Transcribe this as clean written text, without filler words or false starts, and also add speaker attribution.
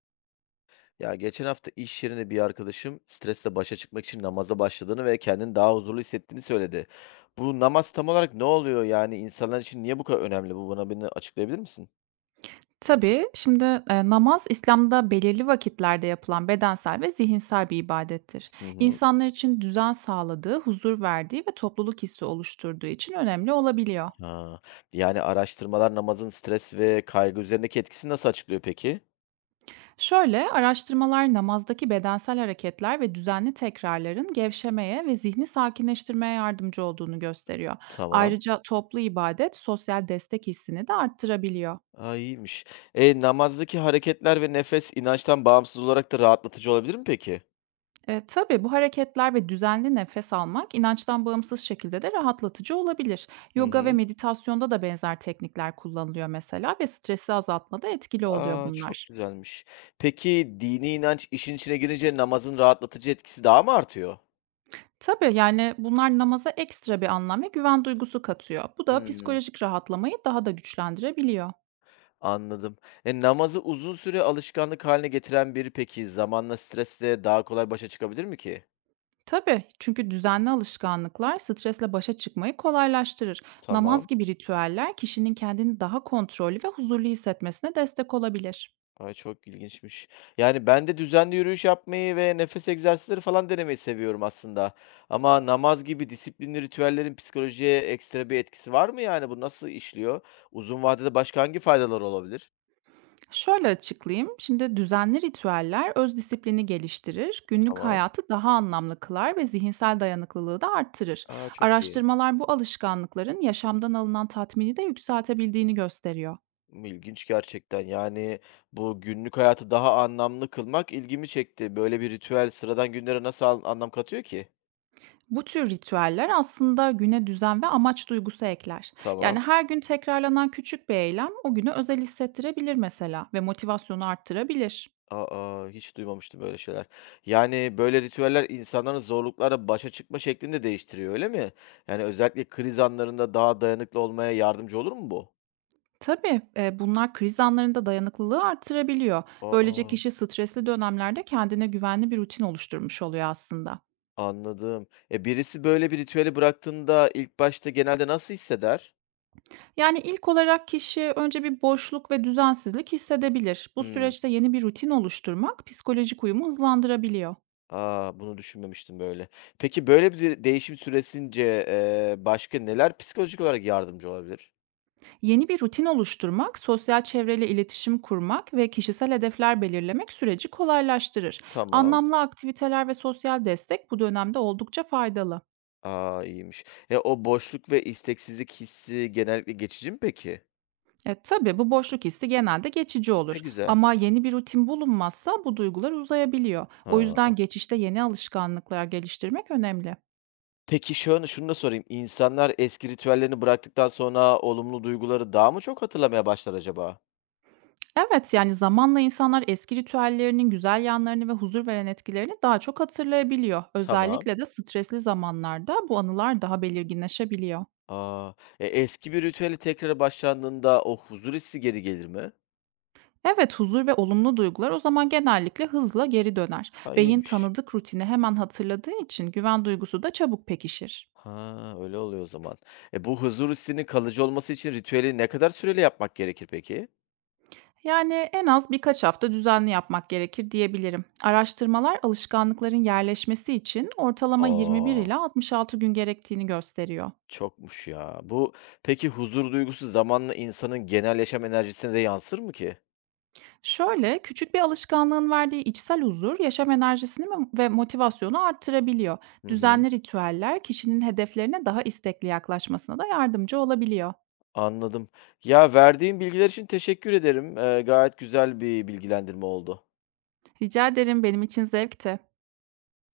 Speaker 1: Ya geçen hafta iş yerinde bir arkadaşım stresle başa çıkmak için namaza başladığını ve kendini daha huzurlu hissettiğini söyledi. Bu namaz tam olarak ne oluyor yani insanlar için niye bu kadar önemli? Bu bana beni açıklayabilir misin?
Speaker 2: Tabii. Şimdi, namaz İslam'da belirli vakitlerde yapılan bedensel ve zihinsel bir ibadettir.
Speaker 1: Hı hı.
Speaker 2: İnsanlar için düzen sağladığı, huzur verdiği ve topluluk hissi oluşturduğu için önemli olabiliyor.
Speaker 1: Ha. Yani araştırmalar namazın stres ve kaygı üzerindeki etkisini nasıl açıklıyor peki?
Speaker 2: Şöyle, araştırmalar namazdaki bedensel hareketler ve düzenli tekrarların gevşemeye ve zihni sakinleştirmeye yardımcı olduğunu gösteriyor.
Speaker 1: Tamam.
Speaker 2: Ayrıca toplu ibadet sosyal destek hissini de arttırabiliyor.
Speaker 1: Aa, iyiymiş. E, namazdaki hareketler ve nefes inançtan bağımsız olarak da rahatlatıcı olabilir mi peki?
Speaker 2: E, tabii bu hareketler ve düzenli nefes almak inançtan bağımsız şekilde de rahatlatıcı olabilir.
Speaker 1: Hı
Speaker 2: Yoga ve
Speaker 1: hı.
Speaker 2: meditasyonda da benzer teknikler kullanılıyor mesela ve stresi azaltmada etkili oluyor
Speaker 1: A, çok
Speaker 2: bunlar.
Speaker 1: güzelmiş. Peki dini inanç işin içine girince namazın rahatlatıcı etkisi daha mı artıyor?
Speaker 2: Tabii yani bunlar namaza ekstra bir anlam ve güven duygusu katıyor. Bu da
Speaker 1: Hımm,
Speaker 2: psikolojik rahatlamayı daha da güçlendirebiliyor.
Speaker 1: anladım. E, namazı uzun süre alışkanlık haline getiren biri peki zamanla stresle daha kolay başa çıkabilir mi ki?
Speaker 2: Tabii çünkü düzenli alışkanlıklar stresle başa çıkmayı kolaylaştırır. Namaz
Speaker 1: Tamam.
Speaker 2: gibi ritüeller kişinin kendini daha kontrollü ve huzurlu hissetmesine destek olabilir.
Speaker 1: Ay, çok ilginçmiş. Yani ben de düzenli yürüyüş yapmayı ve nefes egzersizleri falan denemeyi seviyorum aslında. Ama namaz gibi disiplinli ritüellerin psikolojiye ekstra bir etkisi var mı yani? Bu nasıl işliyor? Uzun vadede başka hangi faydalar olabilir?
Speaker 2: Şöyle açıklayayım. Şimdi düzenli ritüeller öz disiplini geliştirir, günlük
Speaker 1: Tamam.
Speaker 2: hayatı daha anlamlı kılar ve zihinsel dayanıklılığı da arttırır.
Speaker 1: A, çok iyi.
Speaker 2: Araştırmalar bu alışkanlıkların yaşamdan alınan tatmini de yükseltebildiğini gösteriyor.
Speaker 1: İlginç gerçekten. Yani, bu günlük hayatı daha anlamlı kılmak ilgimi çekti. Böyle bir ritüel sıradan günlere nasıl anlam katıyor ki?
Speaker 2: Bu tür ritüeller aslında güne düzen ve amaç duygusu ekler. Yani
Speaker 1: Tamam.
Speaker 2: her gün tekrarlanan küçük bir eylem o günü özel hissettirebilir mesela ve motivasyonu arttırabilir.
Speaker 1: Aa. Hiç duymamıştım böyle şeyler. Yani, böyle ritüeller insanların zorluklara başa çıkma şeklini de değiştiriyor, öyle mi? Yani, özellikle kriz anlarında daha dayanıklı olmaya yardımcı olur mu bu?
Speaker 2: Tabii, bunlar kriz anlarında dayanıklılığı artırabiliyor. Böylece
Speaker 1: Aa.
Speaker 2: kişi stresli dönemlerde kendine güvenli bir rutin oluşturmuş oluyor aslında.
Speaker 1: Anladım. E, birisi böyle bir ritüeli bıraktığında ilk başta genelde nasıl hisseder?
Speaker 2: Yani ilk olarak kişi önce bir boşluk ve düzensizlik hissedebilir. Bu
Speaker 1: Hıı.
Speaker 2: süreçte yeni bir rutin oluşturmak psikolojik uyumu hızlandırabiliyor.
Speaker 1: A! Bunu düşünmemiştim böyle. Peki, böyle bir de değişim süresince, başka neler psikolojik olarak yardımcı olabilir?
Speaker 2: Yeni bir rutin oluşturmak, sosyal çevreyle iletişim kurmak ve kişisel hedefler belirlemek süreci kolaylaştırır.
Speaker 1: Tamam.
Speaker 2: Anlamlı aktiviteler ve sosyal destek bu dönemde oldukça faydalı.
Speaker 1: A! İyiymiş. Ya, o boşluk ve isteksizlik hissi genellikle geçici mi peki?
Speaker 2: E, tabii bu boşluk hissi genelde geçici
Speaker 1: Ne
Speaker 2: olur
Speaker 1: güzel.
Speaker 2: ama yeni bir rutin bulunmazsa bu duygular uzayabiliyor. O yüzden
Speaker 1: Ha.
Speaker 2: geçişte yeni alışkanlıklar geliştirmek önemli.
Speaker 1: Peki, şunu da sorayım. İnsanlar eski ritüellerini bıraktıktan sonra olumlu duyguları daha mı çok hatırlamaya başlar acaba?
Speaker 2: Evet yani zamanla insanlar eski ritüellerinin güzel yanlarını ve huzur veren etkilerini daha çok hatırlayabiliyor.
Speaker 1: Tamam.
Speaker 2: Özellikle de stresli zamanlarda bu anılar daha belirginleşebiliyor.
Speaker 1: A! E, eski bir ritüeli tekrar başlandığında o huzur hissi geri gelir mi?
Speaker 2: Evet huzur ve olumlu duygular o zaman genellikle hızla geri döner.
Speaker 1: Ha,
Speaker 2: Beyin
Speaker 1: iyiymiş.
Speaker 2: tanıdık rutini hemen hatırladığı için güven duygusu da çabuk pekişir.
Speaker 1: Ha, öyle oluyor o zaman. E, bu huzur hissinin kalıcı olması için ritüeli ne kadar süreli yapmak gerekir peki?
Speaker 2: Yani en az birkaç hafta düzenli yapmak gerekir diyebilirim. Araştırmalar alışkanlıkların yerleşmesi için ortalama 21
Speaker 1: A!
Speaker 2: ila 66 gün gerektiğini gösteriyor.
Speaker 1: Çokmuş ya. Peki huzur duygusu zamanla insanın genel yaşam enerjisine de yansır mı ki?
Speaker 2: Şöyle küçük bir alışkanlığın verdiği içsel huzur yaşam enerjisini ve motivasyonu arttırabiliyor.
Speaker 1: Hı hı,
Speaker 2: Düzenli ritüeller kişinin hedeflerine daha istekli yaklaşmasına da yardımcı olabiliyor.
Speaker 1: anladım. Ya, verdiğin bilgiler için teşekkür ederim. Gayet güzel bir bilgilendirme oldu.
Speaker 2: Rica ederim benim için zevkti.